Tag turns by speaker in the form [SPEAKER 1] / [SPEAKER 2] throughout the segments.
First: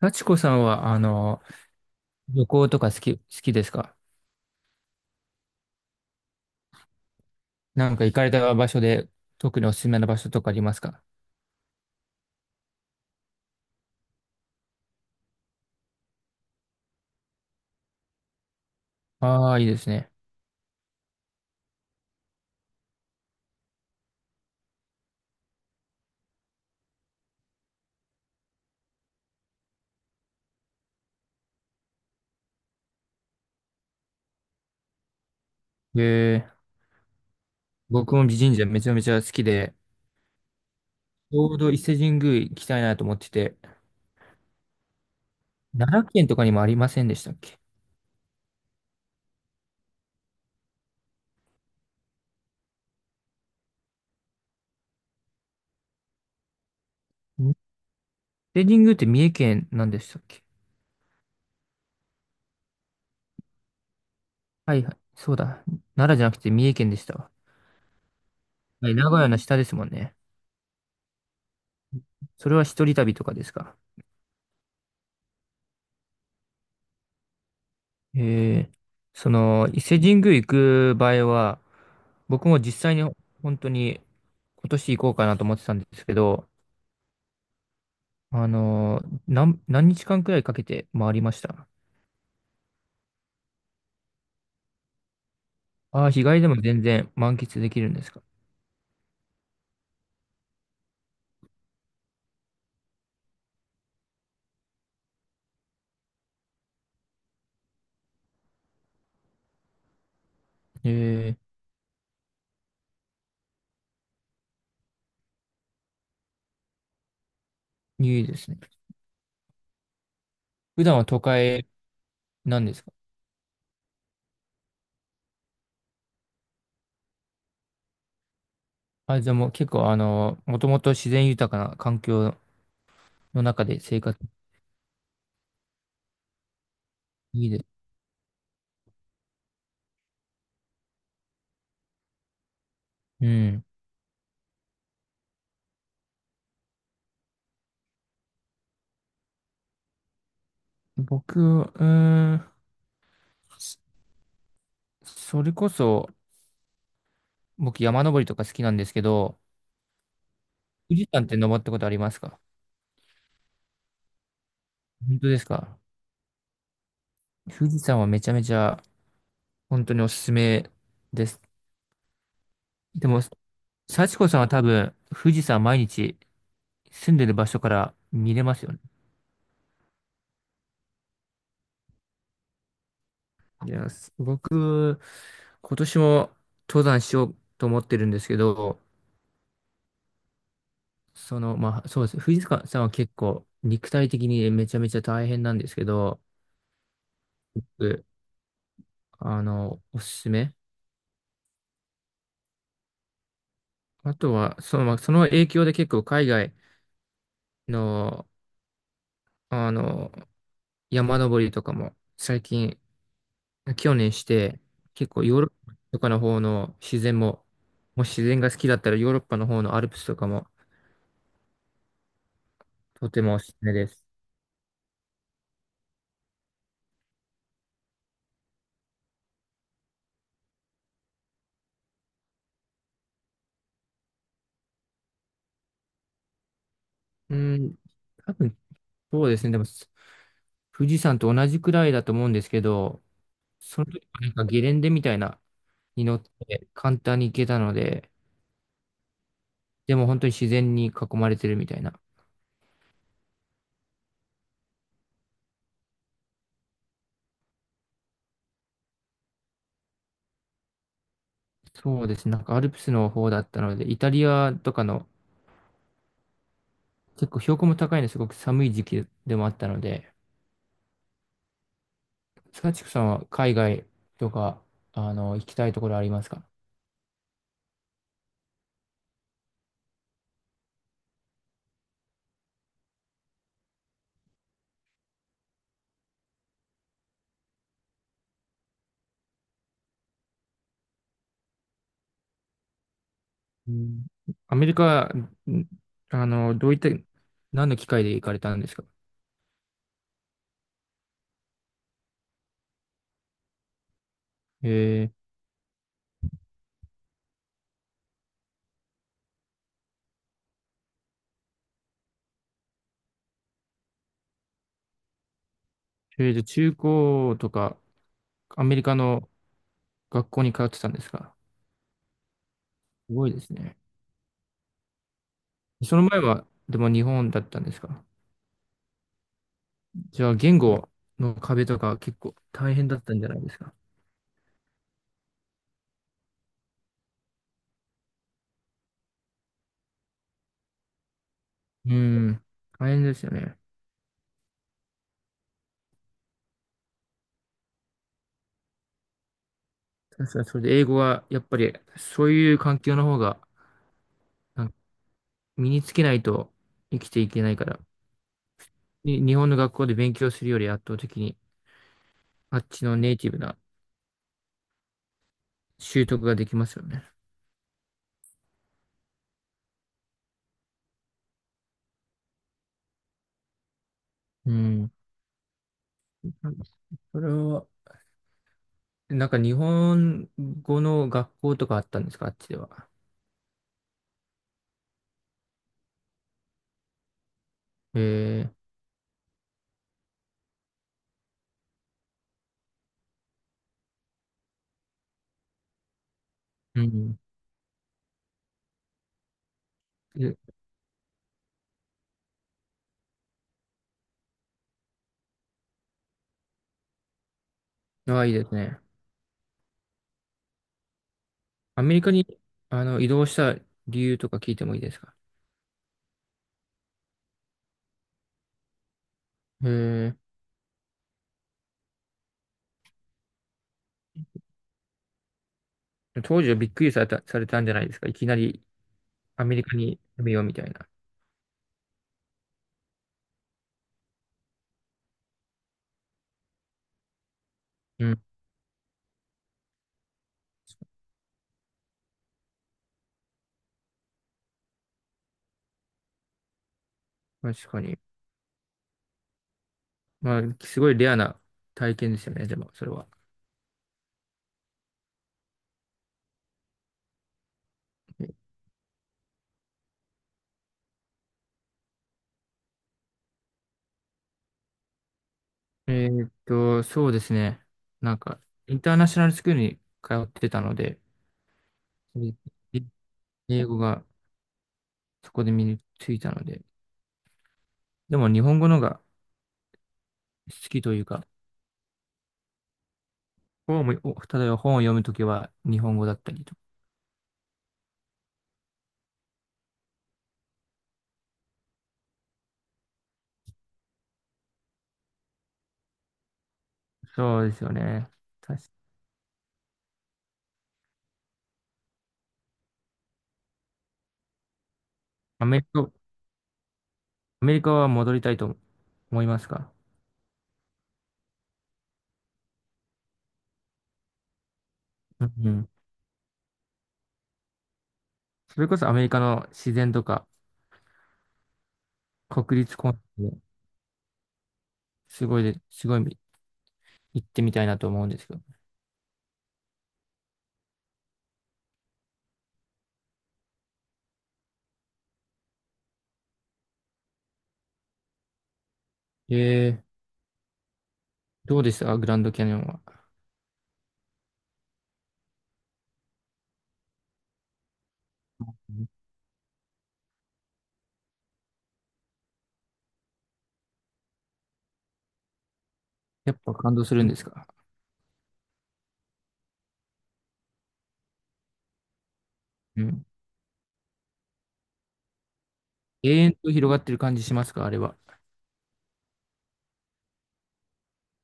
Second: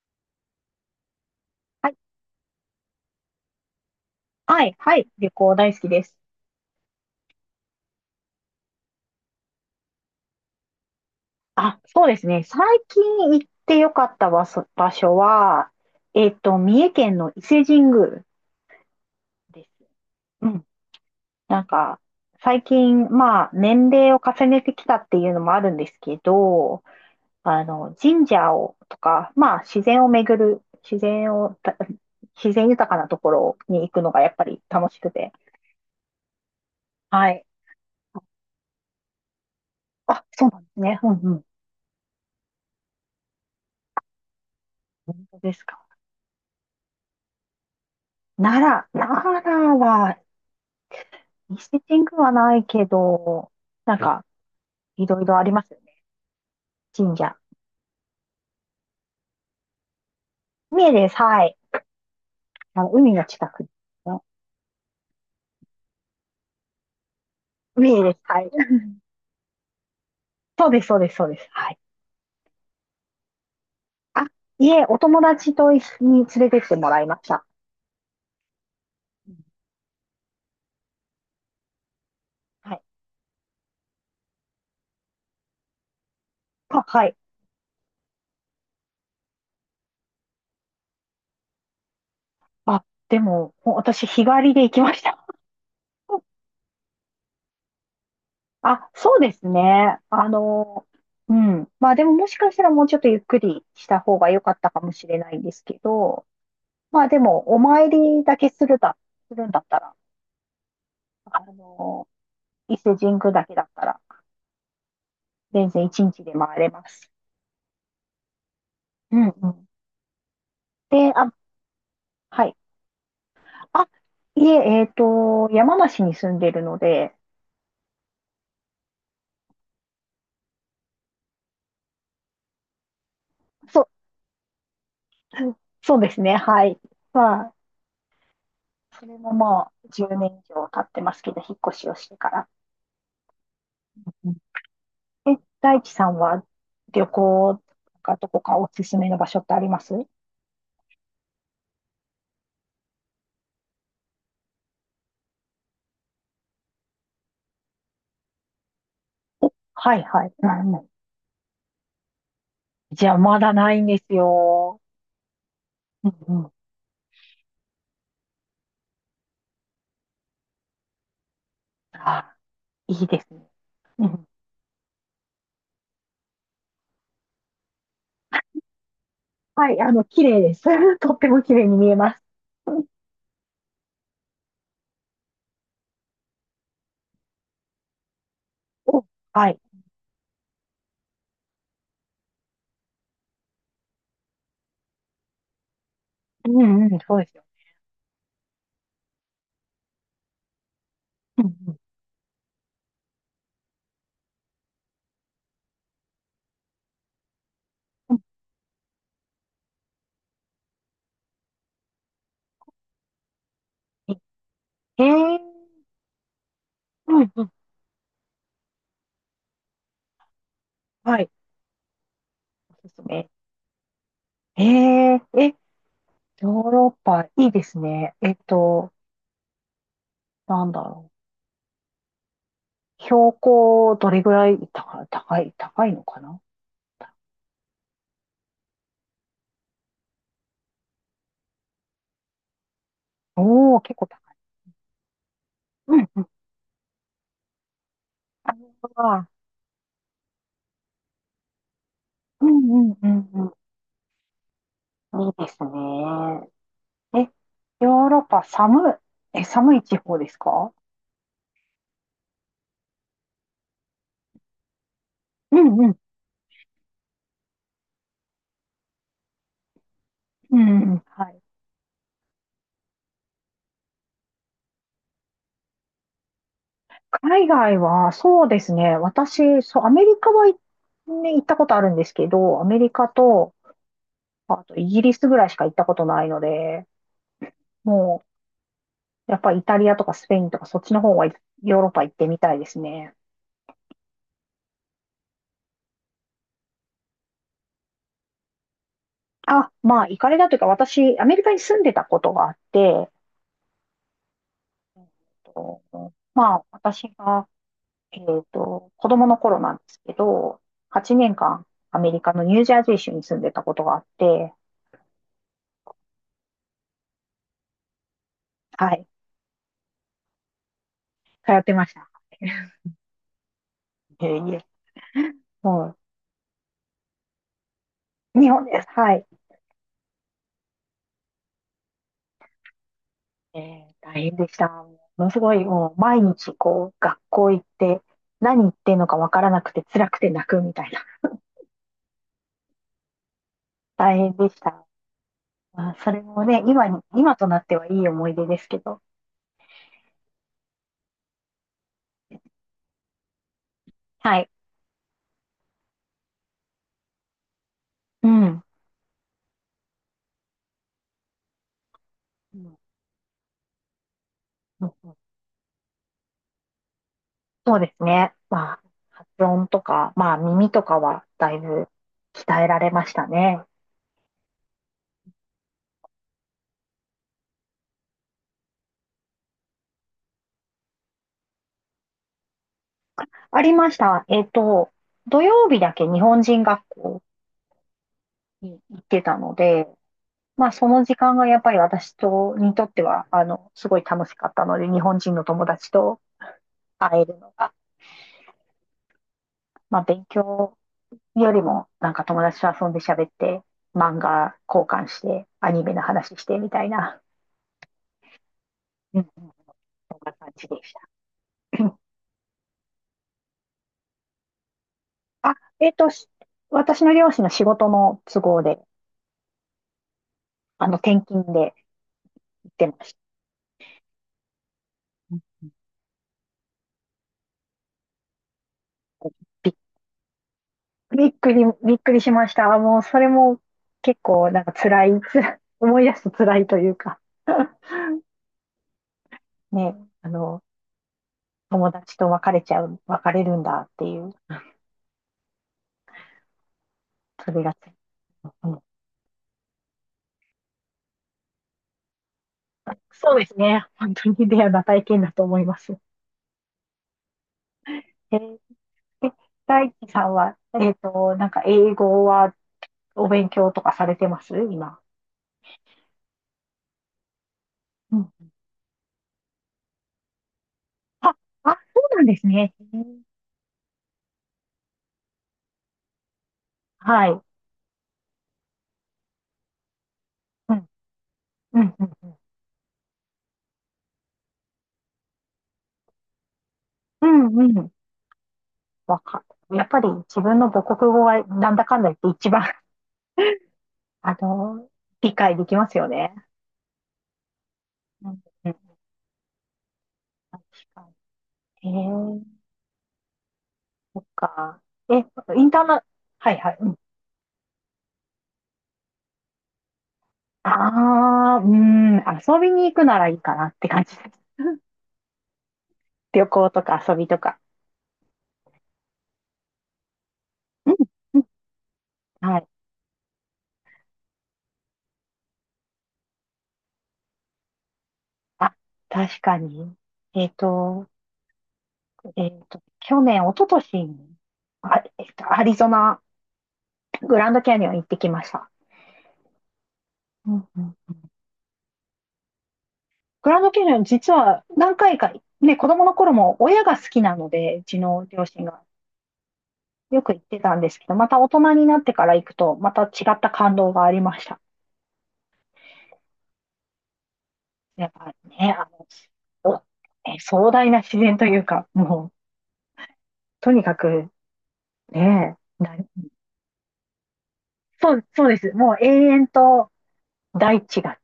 [SPEAKER 1] 幸子さんは、
[SPEAKER 2] はい、
[SPEAKER 1] 旅行とか好きですか？
[SPEAKER 2] はい、はい、旅行大好きです。
[SPEAKER 1] なんか行かれた場所で、特におすすめの場所とかありますか？
[SPEAKER 2] あ、そうですね。最近行ってよかった場所は、三重県の伊勢神宮
[SPEAKER 1] ああー、
[SPEAKER 2] で
[SPEAKER 1] いい
[SPEAKER 2] す。
[SPEAKER 1] ですね。
[SPEAKER 2] うん。なんか、最近、まあ、年齢を重ねてきたっていうのもあるんですけど、あの、神社を、とか、まあ、自然を巡る、自然を、た自然豊かなところに行くのがやっぱり楽しくて。
[SPEAKER 1] えー、
[SPEAKER 2] はい。
[SPEAKER 1] 僕も美神社めちゃめちゃ好きで、
[SPEAKER 2] あ、そうなんですね。うんう
[SPEAKER 1] ち
[SPEAKER 2] ん。
[SPEAKER 1] ょうど伊勢神宮行きたいなと思ってて、
[SPEAKER 2] 本当ですか？
[SPEAKER 1] 奈良県とかにもありませんでしたっけ？
[SPEAKER 2] 奈奈良はミスティッングはないけど、なんか、いろいろありますよね。神社。
[SPEAKER 1] 伊勢神宮って三重県なんでしたっけ？
[SPEAKER 2] 三重です。はい。あの、海の近くですね。
[SPEAKER 1] はいはい、そうだ。奈良じゃなくて三重県でしたわ。
[SPEAKER 2] 三重です。はい。
[SPEAKER 1] はい、名古屋の下ですもんね。
[SPEAKER 2] そうです、そうです、そうです。はい。
[SPEAKER 1] それは一人旅とかですか？
[SPEAKER 2] あ、いえ、お友達と一緒に連れてってもらいました。
[SPEAKER 1] えー、
[SPEAKER 2] う
[SPEAKER 1] そ
[SPEAKER 2] ん、
[SPEAKER 1] の、伊勢神宮行く場合は、僕も
[SPEAKER 2] はい。
[SPEAKER 1] 実際に本当に今年行こうかなと思ってたんですけど、
[SPEAKER 2] あ、はい。
[SPEAKER 1] 何日間くらいかけて回りました？
[SPEAKER 2] あ、でも、もう私、日帰りで行きました。
[SPEAKER 1] ああー、日帰りでも全然満喫できるんですか？
[SPEAKER 2] あ、そうですね。あの、うん。まあでも、もしかしたらもうちょっとゆっくりした方が良かったかもしれないんですけど、まあでも、お参りだけするだ、するんだったら、あ
[SPEAKER 1] え
[SPEAKER 2] の、伊勢神宮だけだったら、全然一日で回れます。
[SPEAKER 1] ー、いいですね。
[SPEAKER 2] うんうん。
[SPEAKER 1] 普段は
[SPEAKER 2] で、
[SPEAKER 1] 都
[SPEAKER 2] あ、
[SPEAKER 1] 会
[SPEAKER 2] はい。
[SPEAKER 1] なんですか？
[SPEAKER 2] あ、いえ、山梨に住んでるので、
[SPEAKER 1] あ、じゃあもう結構もともと自然豊かな環境の中で
[SPEAKER 2] そう、
[SPEAKER 1] 生活
[SPEAKER 2] そうですね、はい。ま
[SPEAKER 1] いい
[SPEAKER 2] あ、
[SPEAKER 1] です。
[SPEAKER 2] それももう10年以上経ってますけど、引っ越しをしてから。
[SPEAKER 1] うん。
[SPEAKER 2] うん、え、大地さんは旅行とかどこかおすすめの場所ってあります？
[SPEAKER 1] 僕、うーん、そそれこそ、僕山登りとか好きなんですけど、
[SPEAKER 2] はいはい。うんうん。
[SPEAKER 1] 富士山って登ったことありますか？
[SPEAKER 2] じゃあまだないんですよ。
[SPEAKER 1] 本当ですか？
[SPEAKER 2] うんうん。
[SPEAKER 1] 富士山はめちゃめちゃ本当におすすめです。
[SPEAKER 2] あ、いい
[SPEAKER 1] で
[SPEAKER 2] で
[SPEAKER 1] も、
[SPEAKER 2] すね。
[SPEAKER 1] 幸子さんは多分富士山毎日住んでる場所から見れますよね。
[SPEAKER 2] はい、あの、綺麗です。とっても綺麗に見えます。お
[SPEAKER 1] いや、僕、今年も登山しようと思ってるんですけど、
[SPEAKER 2] はい。
[SPEAKER 1] その、まあ、そうです。富士山さんは結構肉体的にめちゃめちゃ大変なんですけど、
[SPEAKER 2] うんうん、そうですよ。
[SPEAKER 1] 僕おすすめ。
[SPEAKER 2] うんうん。
[SPEAKER 1] あとは、その、まあその影響で結構海外
[SPEAKER 2] うん、
[SPEAKER 1] の、あの、山登りとかも最近、去年し
[SPEAKER 2] え
[SPEAKER 1] て、
[SPEAKER 2] へ
[SPEAKER 1] 結構ヨ
[SPEAKER 2] え。
[SPEAKER 1] ーロッパとかの方の自然
[SPEAKER 2] うんう
[SPEAKER 1] も、
[SPEAKER 2] ん。
[SPEAKER 1] もし自然が好きだったらヨーロッパの方のアルプスとかも
[SPEAKER 2] はい。おすす
[SPEAKER 1] とて
[SPEAKER 2] め。
[SPEAKER 1] もおすすめです。
[SPEAKER 2] ええ、ヨーロッパ、いいですね。なんだろう。標高、どれぐらい高い、高い、高いのかな？
[SPEAKER 1] うん、多分そうですね。でも富士山と同じくらいだと思うんですけど、
[SPEAKER 2] おおー、
[SPEAKER 1] その
[SPEAKER 2] 結
[SPEAKER 1] 時
[SPEAKER 2] 構高
[SPEAKER 1] はなん
[SPEAKER 2] い。
[SPEAKER 1] かゲレンデみたいな
[SPEAKER 2] う
[SPEAKER 1] に
[SPEAKER 2] ん
[SPEAKER 1] 乗
[SPEAKER 2] う
[SPEAKER 1] っ
[SPEAKER 2] ん。
[SPEAKER 1] て簡単に行けたので、
[SPEAKER 2] ああ、
[SPEAKER 1] でも本当に自然に囲まれてるみたいな。
[SPEAKER 2] うんうんうんうん。いいですね。え、ヨーロッパ、寒い、寒い地方ですか？
[SPEAKER 1] そうですね。なんかアルプスの方だったので、イタリアとかの
[SPEAKER 2] うんうん。
[SPEAKER 1] 結構標高も高いのですごく寒い時期でもあったので、
[SPEAKER 2] うんうん。はい。
[SPEAKER 1] サチクさんは海外とか、あの、行きたいところありますか？
[SPEAKER 2] 海外は、そうですね。私、そう、アメリカは、ね、行ったことあるんですけど、アメリカと、あとイギリスぐらいしか行ったことないので、もう、やっぱりイタリアとかスペインとかそっちの方は、ヨーロッパ行ってみたいですね。
[SPEAKER 1] うん、アメリカ、ん、あの、どういった、何の機会で行かれたんですか？
[SPEAKER 2] あ、まあ、行かれたというか、私、アメリカに住んでたことがあって、
[SPEAKER 1] え
[SPEAKER 2] えっとまあ、私が、えっ子供の頃なんですけど、8年間、アメリカのニュージャージー州に住んでたことがあって、
[SPEAKER 1] ー、とりあえず中高とか、アメリ
[SPEAKER 2] は
[SPEAKER 1] カ
[SPEAKER 2] い、
[SPEAKER 1] の学校に通ってたんですか？
[SPEAKER 2] 通ってました。
[SPEAKER 1] すごいですね。
[SPEAKER 2] いえいえ。
[SPEAKER 1] その前は、でも日本だったんですか？
[SPEAKER 2] 日本です。はい。
[SPEAKER 1] じゃあ、言語の壁とか結構大変だったんじゃないですか？
[SPEAKER 2] 大変でした。ものすごい、もう毎日こう、学校行って、何言ってんのかわからなくて辛くて泣くみたいな。
[SPEAKER 1] うん、大変ですよね。
[SPEAKER 2] 大変でした。まあ、それもね、今となってはいい思い出ですけど。
[SPEAKER 1] 確かに、それで英語は、やっぱり、そういう環境の方が、
[SPEAKER 2] はい。
[SPEAKER 1] なん身につけないと生きていけないから、
[SPEAKER 2] うん。
[SPEAKER 1] に日本の学校で勉強するより圧倒的に、
[SPEAKER 2] う
[SPEAKER 1] あっ
[SPEAKER 2] ん
[SPEAKER 1] ちのネイティブな
[SPEAKER 2] うんうん、
[SPEAKER 1] 習得ができますよね。
[SPEAKER 2] そうですね。まあ、発音とか、まあ、耳とかはだいぶ鍛えられましたね。
[SPEAKER 1] うん。それは、なんか日本語の学校とかあったんですか、あっちでは。
[SPEAKER 2] ありました。土曜日だけ日本人学校
[SPEAKER 1] えー、
[SPEAKER 2] に行ってたので、まあ、その時間がやっぱり私にとっては、あの、すごい楽しかったので、日本人の友達と
[SPEAKER 1] うん。
[SPEAKER 2] 会えるのが、まあ、勉
[SPEAKER 1] え、
[SPEAKER 2] 強よりも、なんか友達と遊んで喋って、漫画交換して、アニメの話してみたいな、
[SPEAKER 1] あ、いいですね。
[SPEAKER 2] うんうん、そんな感じでした。
[SPEAKER 1] アメ リカに、あの、移動した理由とか聞いてもいいですか。
[SPEAKER 2] あ、えっと、し私の両親の仕事の都合で、
[SPEAKER 1] え
[SPEAKER 2] あの、転勤で行ってました。
[SPEAKER 1] ー、当時はびっくりされた、されたんじゃないですか。いきなりアメリ
[SPEAKER 2] びっ
[SPEAKER 1] カに住めようみたいな。
[SPEAKER 2] びっくり、びっくりしました。もう、それも結構、なんか辛い、辛い、思い出すと辛いというか、
[SPEAKER 1] うん。
[SPEAKER 2] ね、あの、友達と別れちゃう、別れるんだっていう、それ
[SPEAKER 1] 確
[SPEAKER 2] が
[SPEAKER 1] か
[SPEAKER 2] つい、
[SPEAKER 1] に。
[SPEAKER 2] うん、
[SPEAKER 1] まあ、すごいレアな体験ですよね、でも、それは。
[SPEAKER 2] そうですね。本当にレアな体験だと思います。えー、え大地さんは、なんか英語はお勉強とかされてます今？
[SPEAKER 1] えーっと、そうですね。な
[SPEAKER 2] う
[SPEAKER 1] ん
[SPEAKER 2] ん。
[SPEAKER 1] か、インターナショナルスクールに通ってたので、
[SPEAKER 2] あ、あ、そうなんです
[SPEAKER 1] い
[SPEAKER 2] ね。
[SPEAKER 1] 英語がそこで身についたので、
[SPEAKER 2] はい。
[SPEAKER 1] でも日本語のが好
[SPEAKER 2] う
[SPEAKER 1] き
[SPEAKER 2] ん、
[SPEAKER 1] というか、
[SPEAKER 2] うん、うん、
[SPEAKER 1] 本も、お例えば本を読むときは日本語だったりと。
[SPEAKER 2] うん、うん。うん、わかやっぱり自分の母国語はなんだかんだ言って一番、あの、理解できますよね。
[SPEAKER 1] そうですよね。
[SPEAKER 2] うん、うん、
[SPEAKER 1] 確か、
[SPEAKER 2] 確かに。そっか。え、
[SPEAKER 1] アメ
[SPEAKER 2] イ
[SPEAKER 1] リ
[SPEAKER 2] ンター
[SPEAKER 1] カ、
[SPEAKER 2] ナ、はいはい。うん。
[SPEAKER 1] アメリカは戻りたいと思いますか？
[SPEAKER 2] ああ、うん、遊びに行くならいいかなって感じです。
[SPEAKER 1] うんうん。
[SPEAKER 2] 旅行とか遊びとか。
[SPEAKER 1] それこそアメリカの自然とか、
[SPEAKER 2] うんうん、
[SPEAKER 1] 国
[SPEAKER 2] はい。
[SPEAKER 1] 立公園、すごいすごい行ってみたいなと思うんですけど。
[SPEAKER 2] あ、確かに。えっと、去年、一昨年に、あ、アリゾナ、グランドキャニオン行ってきました。
[SPEAKER 1] ええ、
[SPEAKER 2] うんうん。
[SPEAKER 1] どうでしたグランドキャニオンは。
[SPEAKER 2] グランドキャニオン、実は何回か、ね、子供の頃も親が好きなので、うちの両
[SPEAKER 1] う
[SPEAKER 2] 親が
[SPEAKER 1] ん、
[SPEAKER 2] よく行ってたんですけど、また大人になってから行くと、また違った感動がありました。
[SPEAKER 1] やっぱ感動するんですか？
[SPEAKER 2] やっぱね、あの、壮大な自然というか、もう、
[SPEAKER 1] うん。
[SPEAKER 2] とにかく、ね、
[SPEAKER 1] 永遠と広がってる感じしますかあれは。
[SPEAKER 2] そう、そうです。もう永遠と大地が、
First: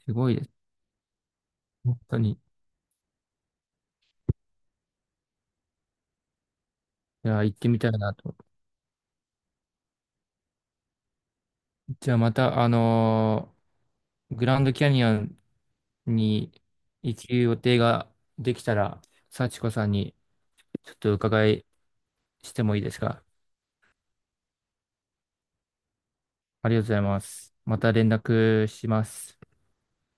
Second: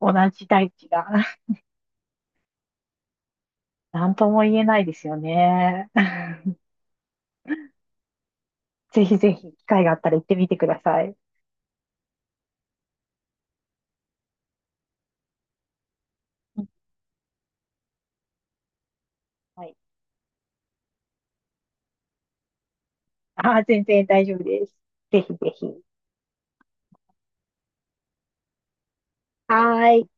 [SPEAKER 2] 同
[SPEAKER 1] すごいで
[SPEAKER 2] じ
[SPEAKER 1] す。
[SPEAKER 2] 大地が、
[SPEAKER 1] 本当に。い
[SPEAKER 2] なんとも言えないですよね。
[SPEAKER 1] や、行ってみたいなと。
[SPEAKER 2] ぜひぜひ、機会があったら行ってみてください。
[SPEAKER 1] じゃあまた、あのーグランドキャニオンに行く予定ができたら、幸
[SPEAKER 2] は
[SPEAKER 1] 子
[SPEAKER 2] い。
[SPEAKER 1] さんにちょっと伺いしてもいいですか？
[SPEAKER 2] あー、全然大丈夫です。ぜひぜひ。
[SPEAKER 1] ありがとうございます。また連絡します。
[SPEAKER 2] はーい。